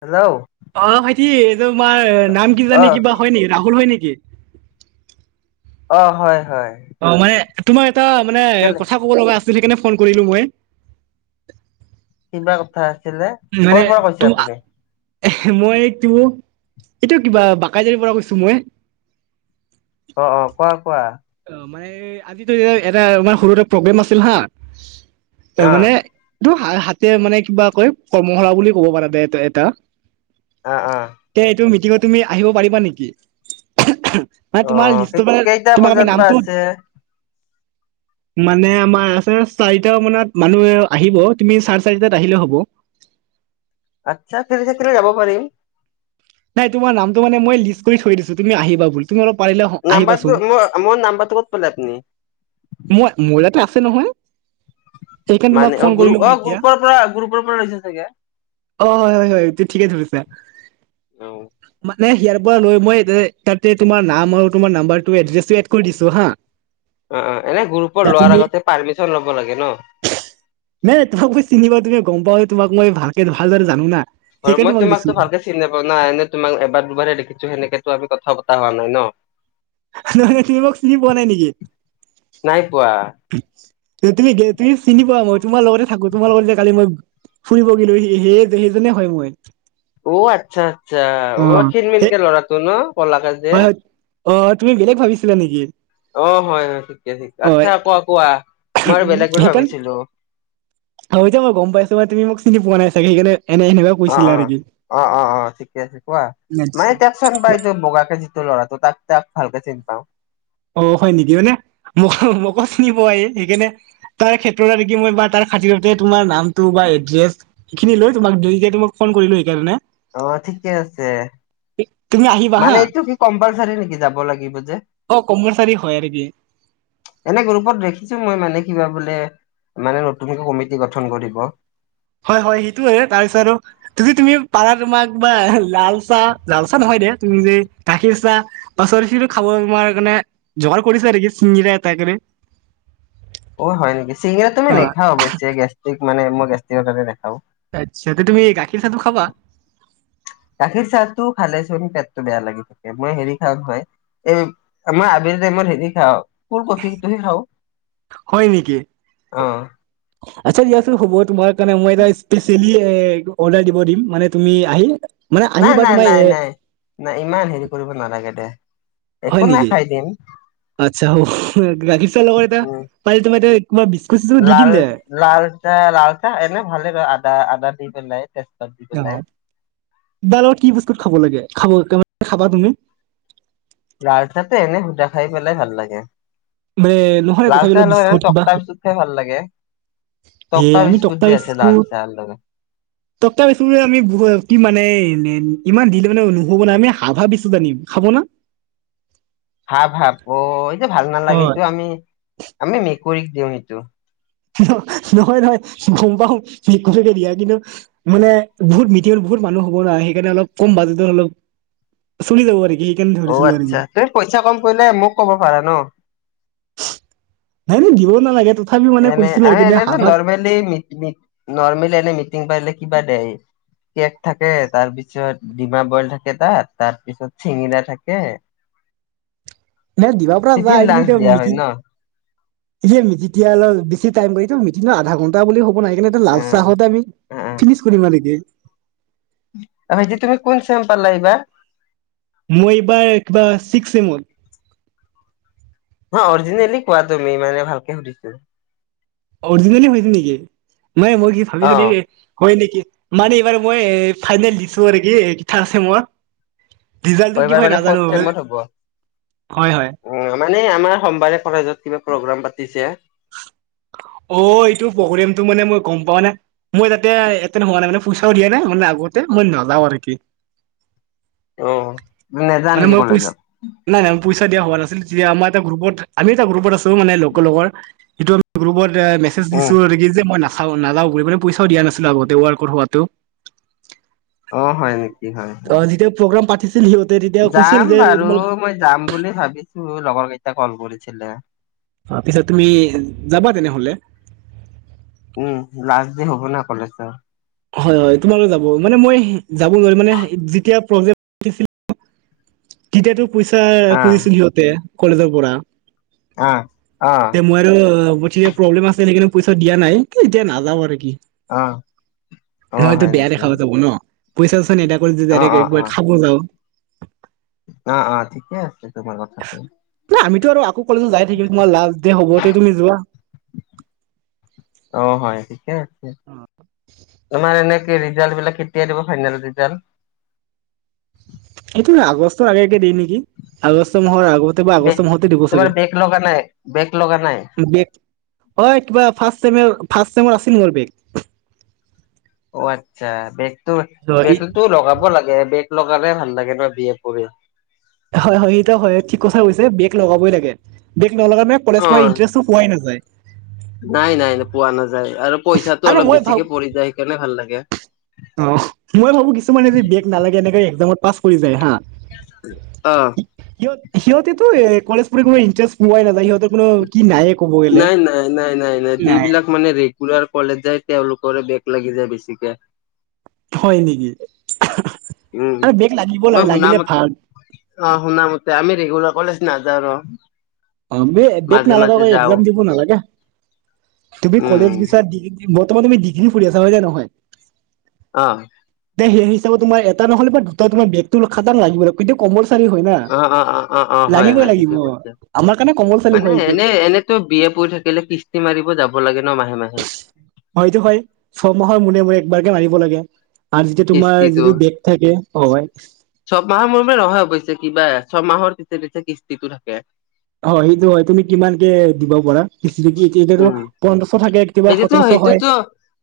Hello. অঁ ভাইটি এই তোমাৰ নাম কি অ জানে কিবা হয় নেকি ৰাহুল হয় নেকি? অঁ হয়। হয় অ মানে তোমাৰ এটা মানে কেলে কথা ক'ব লগা আছিল সেইকাৰনে ফোন কৰিলোঁ মই। কি বা কথা আছিলে ক'ৰ পৰা কৈছে আপুনি? এ মই এইটো এইটো কিবা বাকাইজাৰীৰ পৰা কৈছো মই। অ অ কোৱা কোৱা। অ মানে আজিতো এটা আমাৰ সৰুকে প্ৰগ্ৰেম আছিল হা অ তাৰমানে- এইটো হাতে মানে কিবা কয় কৰ্মশালা বুলি ক'ব পাৰা দে এ এটা। অ অ তে এইটো মিটিঙত তুমি আহিব পাৰিবা নেকি? মানে তোমাৰ লিষ্টো মানে টা তোমাক আমি বজাত বা নামটো আছে। [inaudible] মানে আমাৰ আছে চাৰিটা মানত মানুহ আহিব তুমি চাৰে চাৰিটাত আহিলেও হ'ব। [unintelligible] আচ্ছা ফ্ৰী থাকিলে যাব পাৰিম। নাই তোমাৰ নামটো মানে মই লিষ্ট কৰি থৈ দিছো তুমি আহিবা বুলি। তুমি অলপ- পাৰিলে আহিবাচোন নাম্বাৰটো ম মোৰ নাম্বাৰটো ক'ত পালে আপুনি? মই মোৰ ইয়াতে আছে নহয়। সেইকাৰণে তোমাক মানে ফোন অ কৰিলো গ্ৰুপ মই অ এতিয়া গ্ৰুপৰ পৰা গ্ৰুপৰ পৰা লৈছে চাগে। অ হয় হয় হয় এইটো ঠিকে ধৰিছা। অ মানে ইয়াৰ পৰা লৈ মই তাতে তোমাৰ নাম আৰু তোমাৰ নাম্বাৰটো এড কৰি দিছো হা। অ অ এনেই গ্ৰুপৰ লোৱাৰ আগতে পাৰ্মিচন ল'ব লাগে ন‍। নে তোমাক মই চিনি পাওঁ তোমাক গম পাওঁ তোমাক মই ভালকে ভালদৰে জানো না। আৰু সেইকাৰণে মই তোমাক দিছো তোমাকতো ভালকে চিনি নাপাওঁ না এনেই তোমাক এবাৰ দুবাৰহে দেখছো সেনেকেতো আমি কথা- কথা পতা হোৱা নাই ন। নহয় নহয় তুমি মোক চিনি পোৱা নাই নেকি? নাই পোৱা তুমি গে চিনি পোৱা। মই তোমাৰ লগতে থাকো তোমাৰ লগত যে কালি মই- ফুৰিব গিলো সি সেই সেইজনে হয় মই। অ আচ্ছা আচ্ছা অ খিনমিন সেই কে ল'ৰাটো ন কলাকে যে। অঁ তুমি বেলেগ ভাবিছিলা নেকি? অঁ হয় হয় ঠিকে ঠিক অ আচ্ছা কোৱা কোৱা মই আৰু বেলেগ বুলি সেইকাৰণ ভাবিছিলোঁ। হয়তো মই গম পাইছো বা তুমি মোক চিনি পোৱা নাই। চাগে সেইকাৰণে এনে এনেকুৱা অ কৈছিলা অ আৰু কি অ অ অ ঠিকে আছে কোৱা মানে আচ্ছা দিয়কচোন বাই এইটো বগাকে যি ল'ৰাটো তাক তাক ভালকে চিনি পাওঁ। অ হয় নেকি মানে মোকো মোকো চিনি পাই সি সেইকাৰণে তাৰ ক্ষেত্ৰত আ দেখি মই বা তাৰ খাতিৰতে তোমাৰ নামটো বা এড্ৰেছ এই খিনি লৈ তোমাক দুকেইদিনমানত ফোন কৰিলো সেইকাৰণে। অঁ ঠিকে আছে। তুমি আহিবা মানে হা এইটো কি কম্পালচাৰী নেকি যাব লাগিব যে? অ কম্পালচাৰী হয় আৰু কি এনে গ্ৰুপত দেখিছো মই মানে কিবা বোলে, মানে নতুনকৈ কমিটি গঠন কৰিব। হয় হয়, সেইটোয়ে তাৰছত আৰু যদি তুমি পাৰা তোমাক বা লাল চাহ, লাল চাহ নহয় দিয়া। যে গাখীৰ চাহ, বা [unintelligible] খাবৰ নোৱাৰা কাৰণে জহাৰ কৰিছে নকি চিঙগিৰা এটাই কৰি [inaudible] অ' হয় নেকি, চিগিৰাতো মই অ নেখা অৱশ্যেই গেষ্ট্ৰিক মানে, মই গেষ্ট্ৰিকৰ কাৰনে নেখাও। আচ্ছা, ত' তুমি গাখীৰ চাহটো খাবা? গাখীৰ চাহতো খালে চোন পেটটো বেয়া লাগি থাকে। মই হেৰি খাওঁ হয়, এই মই আবে টাইমত হেৰি খাওঁ, ফুল কফি তোহে খাওঁ। হয় নিকি, অ আচ্ছা দিয়াচোন হব তোমাৰ কাৰণে মই এটা স্পেচিয়েলি এ ইটো অৰ্ডাৰ দিব দিম, মানে তুমি আহি মানে নাই আহিবা নাই তোমাৰ নাই এ নাই নাই, ইমান হেৰি কৰিব নালাগে দে। একো হয় নাই নিকি? খাই দিম আচ্ছা, অহ গাখীৰ চাহ লগত এটা পাৰিলে তোমাৰ এতিয়া লাল-লাল চাহ, লাল চাহ এনে ভালে আদা-আদা দি পেলাই দি অ', পেলাই [unintelligible] লগত কি বিস্কুত খাব লাগে, খাব [unintelligible] খাবা তুমি লাল চাহটো এনেই সুদা খাই পেলাই ভাল লাগে। মানে নহয় লাল তথাপি চাহ অলপ লগত বিস্কুট কিবা টকতা বিস্কুত খাই ভাল লাগে। এ টকতা বিস্কুত যে আছে লাল চাহ লগত টকতা বিস্কুত মানে আমি কি মানে এই নে ইমান দিলে মানে নুহব না, আমি হাভা বিস্কুত আনিম খাব না? এ ভাল অ নালাগে, সিটো আমি আমি মেকুৰীক দিওঁ সিটো। নহয় নহয় গম পাও মিকুৰীকে দিয়া, কিন্তু মানে বহুত মিতি বহুত মানুহ হ'ব না সেইকাৰণে অলপ কম বাজেটত অলপ, চলি যাব পাৰি। অ' আচ্ছা, তুমি পইচা কম পৰিলে মোক ক'ব পাৰা ন। নাই নাই দিব নালাগে, ত এনে, আৰু এনেটো নৰ্মেলি মি মি নৰ্মেলি এনে মিটিং পাৰে কিবা দেই। কেক থাকে, তাৰপিছত ডিমা বইল থাকে তাত, তাৰপিছত চিঙিৰা থাকে [inaudible] নে দিবা পাৰা টিফিন যায়, কিন্ত লাঞ্চ ইতিয়া দিয়া হয় মিকিৰি ন এ যে [unintelligible] অলপ বিছি টাইম কৰি মি ন আধা ঘন্টা বুলি অকমান আহিকেনে ইয়াতে অ লাল চাহতে আমি, অ ফিনিচ কৰিবা নিকি। ভাইটি তুমি কোন চেম পালা এইবাৰ? মই এইবাৰ কিবা চিকচ ছেমত। ন অৰিজিনেলি কোৱা তুমি মানে ভালকে সুধিছো। অৰিজিনেলি হৈছে নেকি? মই কি অ ভাবিছোঁ হয় নেকি? মানে এইবাৰ মই ফাইনেল দিছো আৰু কি পিঠা আছে মোৰ। এইবাৰ মানে ফৰ্থ চেমত হ'ব। হয় হয় অ মানে আমাৰ সোমবাৰে কলেজত কিবা প্ৰগ্ৰাম পাতি অ এইটো প্ৰগ্ৰেমটো মানে মই গম পোৱা নে মই তাতে এতে ন হোৱা নাই মানে। পইচাও দিয়া নাই মানে আগতে মই নাযাওঁ আৰু কি। উ তুমি নেযোৱা মানে নেকি মই পইচ কলেজত? নাই নাই পইচা দিয়া হোৱা নাছিল। যে আমাৰ এটা গ্ৰুপত আমি এটা গ্ৰুপত আছো। মানে লকেল [unintelligible] যিটো আমি গ্ৰুপত মেছেজ উম দিছো আৰু কি যে মই ন যাওঁ নাযাও বুলি মানে পইচাও দিয়া নাছিলো আগতে ৱাৰ্কৰ হোৱাটো। অ হয় নেক অ যেতিয়া প্ৰগ্ৰাম পাতিছে যাম বাৰু। মই যাম বুলি ভাবিছো, লগৰ কেইটা কল কৰিছিলে। অ পিছত তুমি যাবা তেনেহলে। উম লাষ্ট দে হ'ব না কলেজৰ। হয়, হয়। তোমাল যাব মানে মই যাব নোৱাৰিম মানে যেতিয়া প্ৰ তিতিয়াটো পইচা খুজিছিল সিহঁতে কলেজৰ পৰা। আ। তে মই আৰু প্ৰব্লেম আছে নেকি কাৰণে পইচা দিয়া নাই। কি এতিয়া নাযাওঁ আৰু কি। অ', অ', হয়তো হয় বেয়া নেকি দেখাব যাব ন? পইচা চইচা নেদা কৰি যে অ', যদি একবাৰ খাব যাওঁ। আহ অ ঠিকে আছে তোমাৰ কথাটো। ন আমিতো আৰু আকৌ কলেজত যাই থাকিল তোমাৰ লাষ্ট দে হ'ব তে তুমি যোৱা। অ', হয় ঠিকে আছে। তোমাৰ এনে ৰিজাল্ট বিলাক কেতিয়া দিব ফাইনেল ৰিজাল্ট? এইটো আগষ্টৰ আগে কে দিয়ে নেকি? আগষ্ট মাহৰ আগতে বা আগষ্ট মাহতে দিব তোমাৰ চাগে। বেগ লগা নাই বেগ লগা নাই হয় কিবা ফাৰ্ষ্ট চেমেৰ ফাৰ্ষ্ট চেমৰ আছিল মোৰ বেক। অ আচ্ছা, বেকটো হয় বেকতোটো লগাব লাগে। বেক লগালে ভাল লাগে ধৰা বি এত পঢ়ি হয়-হয়, সেটো হয় ঠিক কথা কৈছে। বেক লগাবই লাগে। বেক নলগালে কলেজ পোৱা ইণ্টাৰেষ্টটো পোৱাই নাযায়। নাই-নাই, পোৱা নাযায় আৰু পইচাটো আৰু অলপ মই ভাবো বেছিকে পৰি যায় সেইকাৰণে ভাল লাগে। অ মই ভাবো কিছুমানে যে বেক নালাগে, এনেকে একজামত পাছ কৰি যায় হা। অ। সিহঁত সিহঁতেতো কলেজ পঢ়ো ইন্টাৰেষ্ট পোৱাই নাযায়। সিহঁতেটো কোন কি নাই ক'ব গ'লে। নাই- নাই - নাই - নাই -। যিবিলাক মানে ৰেগুলাৰ কলেজ যায় তেওঁলোকৰে বেক লাগি যায় বেছিকে। হয় নেকি? উম। আৰু বেগ লাগিব মই লাগে, শুনা লাগিলে মত ভাল। অ শুনামতে। আমি ৰেগুলাৰ কলেজ নাযাওঁ ন। বেগ নালগে আৰু যাওঁ একজাম দিব নালাগে। তুমি উম কলেজ গৈছা বৰ্তমান তুমি ডিগ্ৰী ফুৰি আছা হয় নে নহয়? অ। এ সেই হিচাপে তোমাৰ এটা নহ'লে দুটা তোমাৰ বেতটো খাটাং লাগিব। কিন্তু কমাৰ্চ অ-অ-অ-অ-অ, হয়-হয়। লাগিব ঠিকেই কৈছে। আমাৰ কাৰণে কম্পালচাৰী মানে হয় এইটো। এনে এনেতো বি এ পঢ়ি থাকিলে কিস্তি মাৰিব যাব লা হেইটো হয়। ছয়মাহৰ মূৰে মূৰে একবাৰকে মাৰিব লাগে। আৰু যেতিয়া তোমাৰ যদি বেক থাকে ত হয়। ছবমাহৰ মূৰে মূৰে নহয় অৱশ্যে কিবা ছমাহৰ পিছতে কিস্তিটো হব হয় সেইটো হয় তুমি কিমান কে দিব পাৰা যদি এতিয়া উম পোন্ধৰশ থাকে কেতিয়াবা সোতৰশ হয়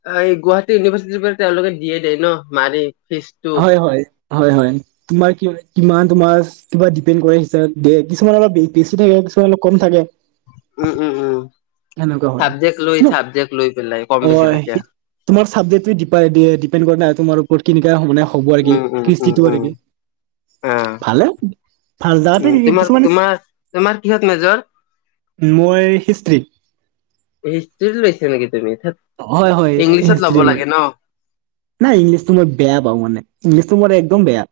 অ এই গুৱাহাটী ইউনিভাৰ্চিটিৰ পৰা তেওঁলোকে দিয়ে দিয়ে ন মাৰি ফিজটো হয় হয় হয় হয় তোমাৰ কিমান তোমাৰ কিবা ডিপেড কৰে কিছুমানৰ বেছি থাকে কিছুমানত অলপ কম থাকে উম উম উম সেনেকুৱা হয় চাবজেক্ট লৈ চাবজেক্ট লৈ পেলাই কম অ বেছি থাকে তোমাৰ চাবজেক্ট দ্বিপেন তোমাৰ ওপৰত কেনে মানে হ'ব আৰু কি উম উম উম কৃষ্টিটো আৰু উম কি আহ ভালে ভাল [unintelligible] উম যাৱাতে তোমাৰ কিছুমান তোমাৰ তোমাৰ কিহত মেজৰ? মই হিষ্ট্ৰিত হিষ্ট্ৰ্ৰী লৈছা নেকি তুমি ধেৎ, হয় হয় ইংলিছত ল'ব হিষ্ট্ৰি মই লাগে ন? নাই ইংলিছ তো মই বেয়া পাও মানে ইংলিছ তো মোৰ একদম বেয়া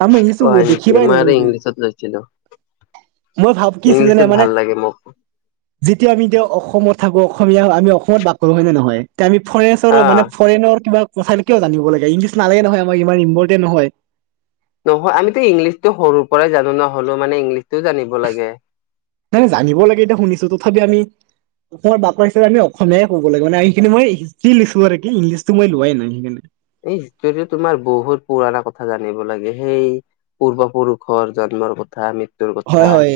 আৰু মই অ ইংলিছটো হয় নেকি? দেখিবই মই নোৱাৰো আৰু মানে। ইংলিছত লৈছিলো। মোৰ ভাব কি আছে জানা ইংলিছত মানে ভাল লাগে মোক। যেতিয়া আমি এতিয়া অসমত থাকো অসমীয়া আমি অসমত বাস কৰো হয় নে নহয় আমি ফৰেচৰ আহ মানে ফৰেনৰ কিবা কথ কিয় জানিব লাগে ইংলিছ নালাগে নহয় আম ইমান ইম্পৰ্টেণ্ নহয়। নহয় আমিতো ইংলিছতটো সৰুৰ পৰাই জানো ন হলো মানে ইংলিছ নাই নাই জানিব লাগে এইটো শুনিছো তথাপি আমি অসমৰ বাপ হিচাপে আমি অসমীয় কব লাগে মানে আমি সেই খিনি মই শিকি লৈছোঁ আৰু কি ইংলিছটো মই লোৱাই নাই সেইখিনি এই হিষ্টটো তোমাৰ বহুত পুৰণা কথা জানিব লাগে সেই পূৰ্বপুৰুষৰ জ কথা আমি হয় হয়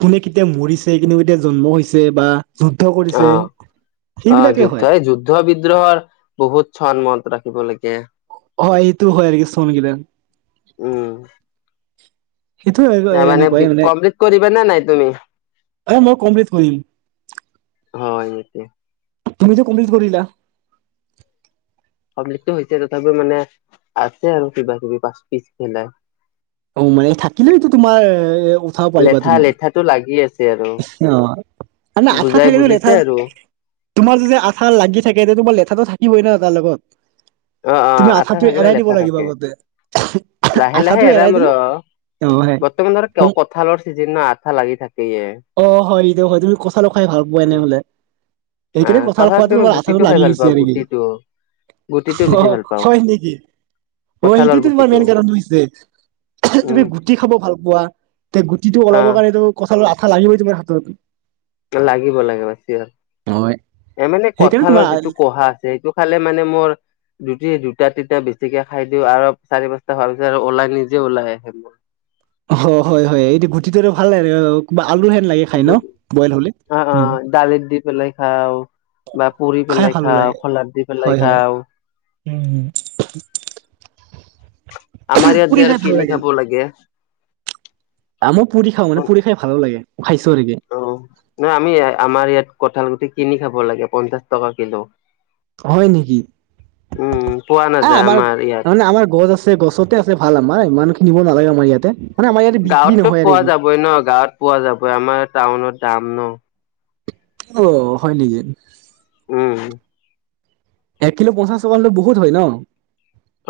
কোনে কেতিয়া মৰিছে কোনে কেতিয়া জন্ম হৈছে বা যুদ্ধ অ কৰিছে অ সেইবিলাকে যুদ্ধ হয় এই যুদ্ধ বিদ্ৰোহৰ বহুত চন মনত ৰাখিব লাগিব। হয় এইটো হয় চন কেইটা। উম সেইটো এনেকুৱাই মানে বনা নাই তুমি অ মই কমপ্লিট কৰিম। হয় নেকি তুমি টো কমপ্লিট কৰিলা। পাব্লিকটো হৈছে তথাপিও মানে আছে আৰু কিবা কিবি পাচ পিছ মিলাই। অ মানে থাকিলেতো তোমাৰ উঠাব পাৰিবা লেঠা তুমি। লেঠাটো লাগি আছে আৰু অ আঠা বুজাই থাকিলেও বুজিছে লেঠা আৰু তোমাৰ যদি আঠা লাগি থাকে তেতিয়া তোমাৰ লেঠাটো থাকিবই ন তাৰ লগত। অ অ তুমি আঠা আঠাটো থাকিলে এৰাই দিব লেঠা লাগিব থাকে, আগতে লাহে লাহে আঠাটো এৰাই এৰাম দিলো ৰ অ হয় বৰ্তমান ধৰা কঁঠালৰ চিজন আঠা লাগি থাকেইয়ে। অ হয় দে হয় তুমি কঠাল খাই ভাল পোৱা উম নহলে সেইকাৰণে আহ কঠাল খুৱাটো কঁঠালতকে মই তোমাৰ আঠাটো গুটিটো খাই লাগি ভাল গৈছে পাওঁ নেকি? গুটিটো গুটিটো অ বেছি ভাল পাওঁ হয় নেকি অ সেইটো কঁঠালৰ তোমাৰ গুটিটো মেইন কাৰণটো হৈছে। তুমি উম গুটি খাব ভাল পোৱা তে গুটিটো অ ওলাবৰ কাৰণে তোমাৰ আঠা লাগিবই তোমাৰ হাতত। লাগিব লাগিব হয় এ মানে সেইকাৰণে কঠালৰ তোমাৰ যিটো কঢ়া সেইটো খালে মানে মোৰ জুট তিতা তিতা বেছিকে খাই দিওঁ আৰু চাৰি পাঁচটা খোৱাৰ পিছত আৰু ওলাই নিজে ওলাই আহে মোৰ। অ হয় হয় এইটো গুটিটো ভাল ন। আলু হেন লাগে খাই না বইল হ'লে। অ অ দালিত দি পেলাই খাওঁ বা পুৰি খাই পেলাই ভালো লাগে খাওঁ, খোলাত দি পেলাই হয় হয় খাওঁ। উম আমাৰ ইয়াত পুৰি যে খাই আৰু ভাল কিনি খাব লাগে। মই পুৰি খাওঁ অ মানে পুৰি খাই ভাল লাগে খাইছো আৰু দে। নহয় আমি আমাৰ ইয়াত কঁঠাল গুটি কিনি খাব লাগে পঞ্চাশ টকা কিলো। হয় নেকি, উম পোৱা এ নাযায় আমাৰ ইয়াত মানে আমাৰ গছ আছে। আছে গছতে আছে ভাল আমাৰ ইমান খিনিব নালাগে আমাৰ ইয়াতে। মানে আমাৰ ইয়াতে বিক্ৰী গাঁৱটো নহয় আৰু পোৱা কি যাবই ন গাঁৱত পোৱা যাবই আমাৰ টাউনত দাম ন। অঁ হয় নেকি? উম! এক কিলো পঞ্চাশ টকা বহুত হয় ন।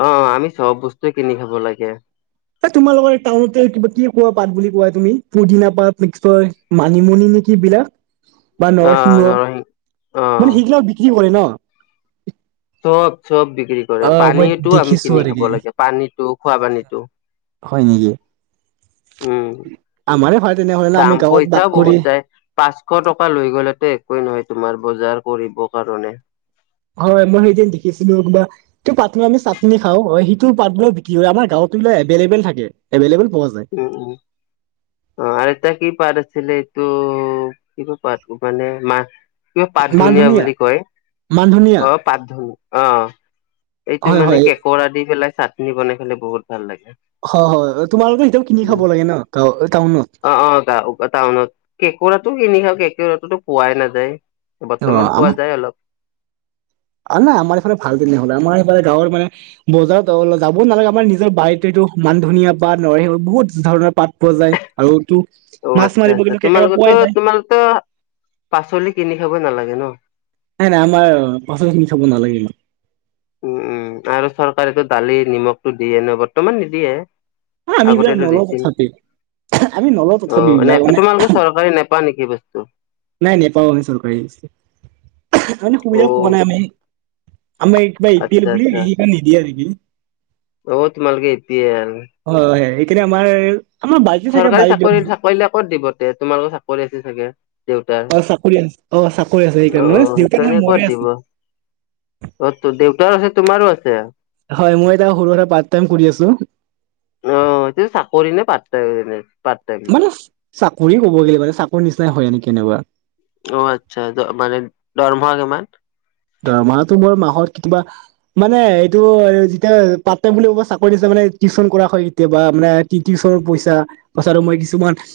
অঁ অঁ আমি চব বস্তুৱে কিনি খাব লাগে। এ তোমালোকৰ এই টাউনতে কিবা কি কোৱা পাত বুলি কোৱা তুমি পদুনা পাত নিশ্চয় মানিমুনি। কি বিলাক বা অ', নৰসিংহ নৰসিং অ', মানে সেইগিলাক বিক্ৰী কৰে ন। চব চব বিক্ৰী কৰে অ মই পানীতো আমি দেখিছো কিনি আৰু কি খাব লাগে পানী খোৱা পানী। হয় নেকি? উম! আমাৰে হয় তেনেহ'লে ন আমি দাম গাঁৱত বাস পইচাও কৰি বহুত যায় পাঁচশ টকা লৈ গ'লে তে। একো নহয় তোমাৰ বজাৰ কৰিব কাৰণে। হয় মই সেইদিন দেখিছিলো কিবা সটো পাট আমি চাটনি খাও হয় সিটো পাট ম বিক্ৰী হয় আমাৰ গাঁৱত [unintelligible] এভলেব থাকে এভলেব। উম উম অঁ আৰু এটায় কি পাৰ। আছিলে এইটো কি ক প মানে মাহ [unintelligible] কিবা পাত মান ধুনিয় ধনিয়া বুলি কয় মান ধনিয়া অ পাত ধনীয়া অ। এইটো হয় মানে হয় কেক আ দি পেলাই চাটনি বনাই খালে বহুত ভাল লাগে। হয় হয়। তোমালোকে এতিয়াও কিনি খাব লাগে ন গাঁও টাউনত অঁ অঁ টাউনত কেকোৰাটো কিনি খা। তো পোৱাই নাযায় অ বৰ্তমান আম পোৱা যায় অলপ। নাই আমাৰ সফালে ভাল কেনেহ'লে আমাৰ সেইফে গাঁৱ মানে বজাৰত যাব নালাগে আমাৰ নিজৰ বাৰটো। মান ধুনীয়া বা ন বহুত ধৰণৰ পাত পোৱা যায় আৰুটো। অঁ আচ্ছা আচ্ছা তোমালোকো তোমালোকতো পাচলি কিনি খাব নালাগে ন। নাই নাই আমাৰ পাচলি কিনি খাব নালাগে। উম উম আৰু চৰকাৰেতো দালি নিমখটো দিয়ে ন বৰ্তমান নিদিয়ে। আ, আমি এইবিলাক আগতেটো নলওঁ দিছিল তথাপি আমি নলওঁ অ তথাপি নে এইবিলাক মানে তোমালোকে চৰকাৰী নেপা নেকি। কি বস্তু। নাই নেপাওঁ আমি চৰকাৰী সেই কাৰণে অ সুবিধা পোৱা নাই আমি। আমাৰ এই কিবা এ পি এল বুলি নিদিয়ে আৰু [unintelligible] অঁ তোমালোকে এতিয়া ৰ। এতিয়া আমাৰ। বাৰীতে থাকে চৰকাৰী বাৰী দিয়ক চাকৰি চাকৰিলে ক'ত দিব তে তোমালোকৰ চাকৰি আছে চাগে। দেউতাৰ অ চাকৰি আছে অ চাকৰি আছে অঁ সেইকাৰণে মানে দেউতা নাই সেইকাৰণে মৰে কত আছে দিব। অত তত দেউতাৰো আছে তোমাৰো আছে। হয় মই এতিয়া সৰু সুৰা পাৰ্ট টাইম কৰি আছো। িনি [unintelligible] মানে চাকৰিয়ে ক'ব গলে মানে চাকৰিৰ নিচিনাই হয় একি এনেকুৱা [unintelligible] অঁ আচ্ছা মানে দৰমহা কিমান। দৰমহাটো মোৰ মাহত কিবা মানে এইটো যেতিয়া পাত টাইম বুলি ক'ব চাকৰি হিচাপে। মানে টিউশন কৰা হয় কেতিয়াবা মানে টিউচনৰ পইচা পইচা মই কিছুমান।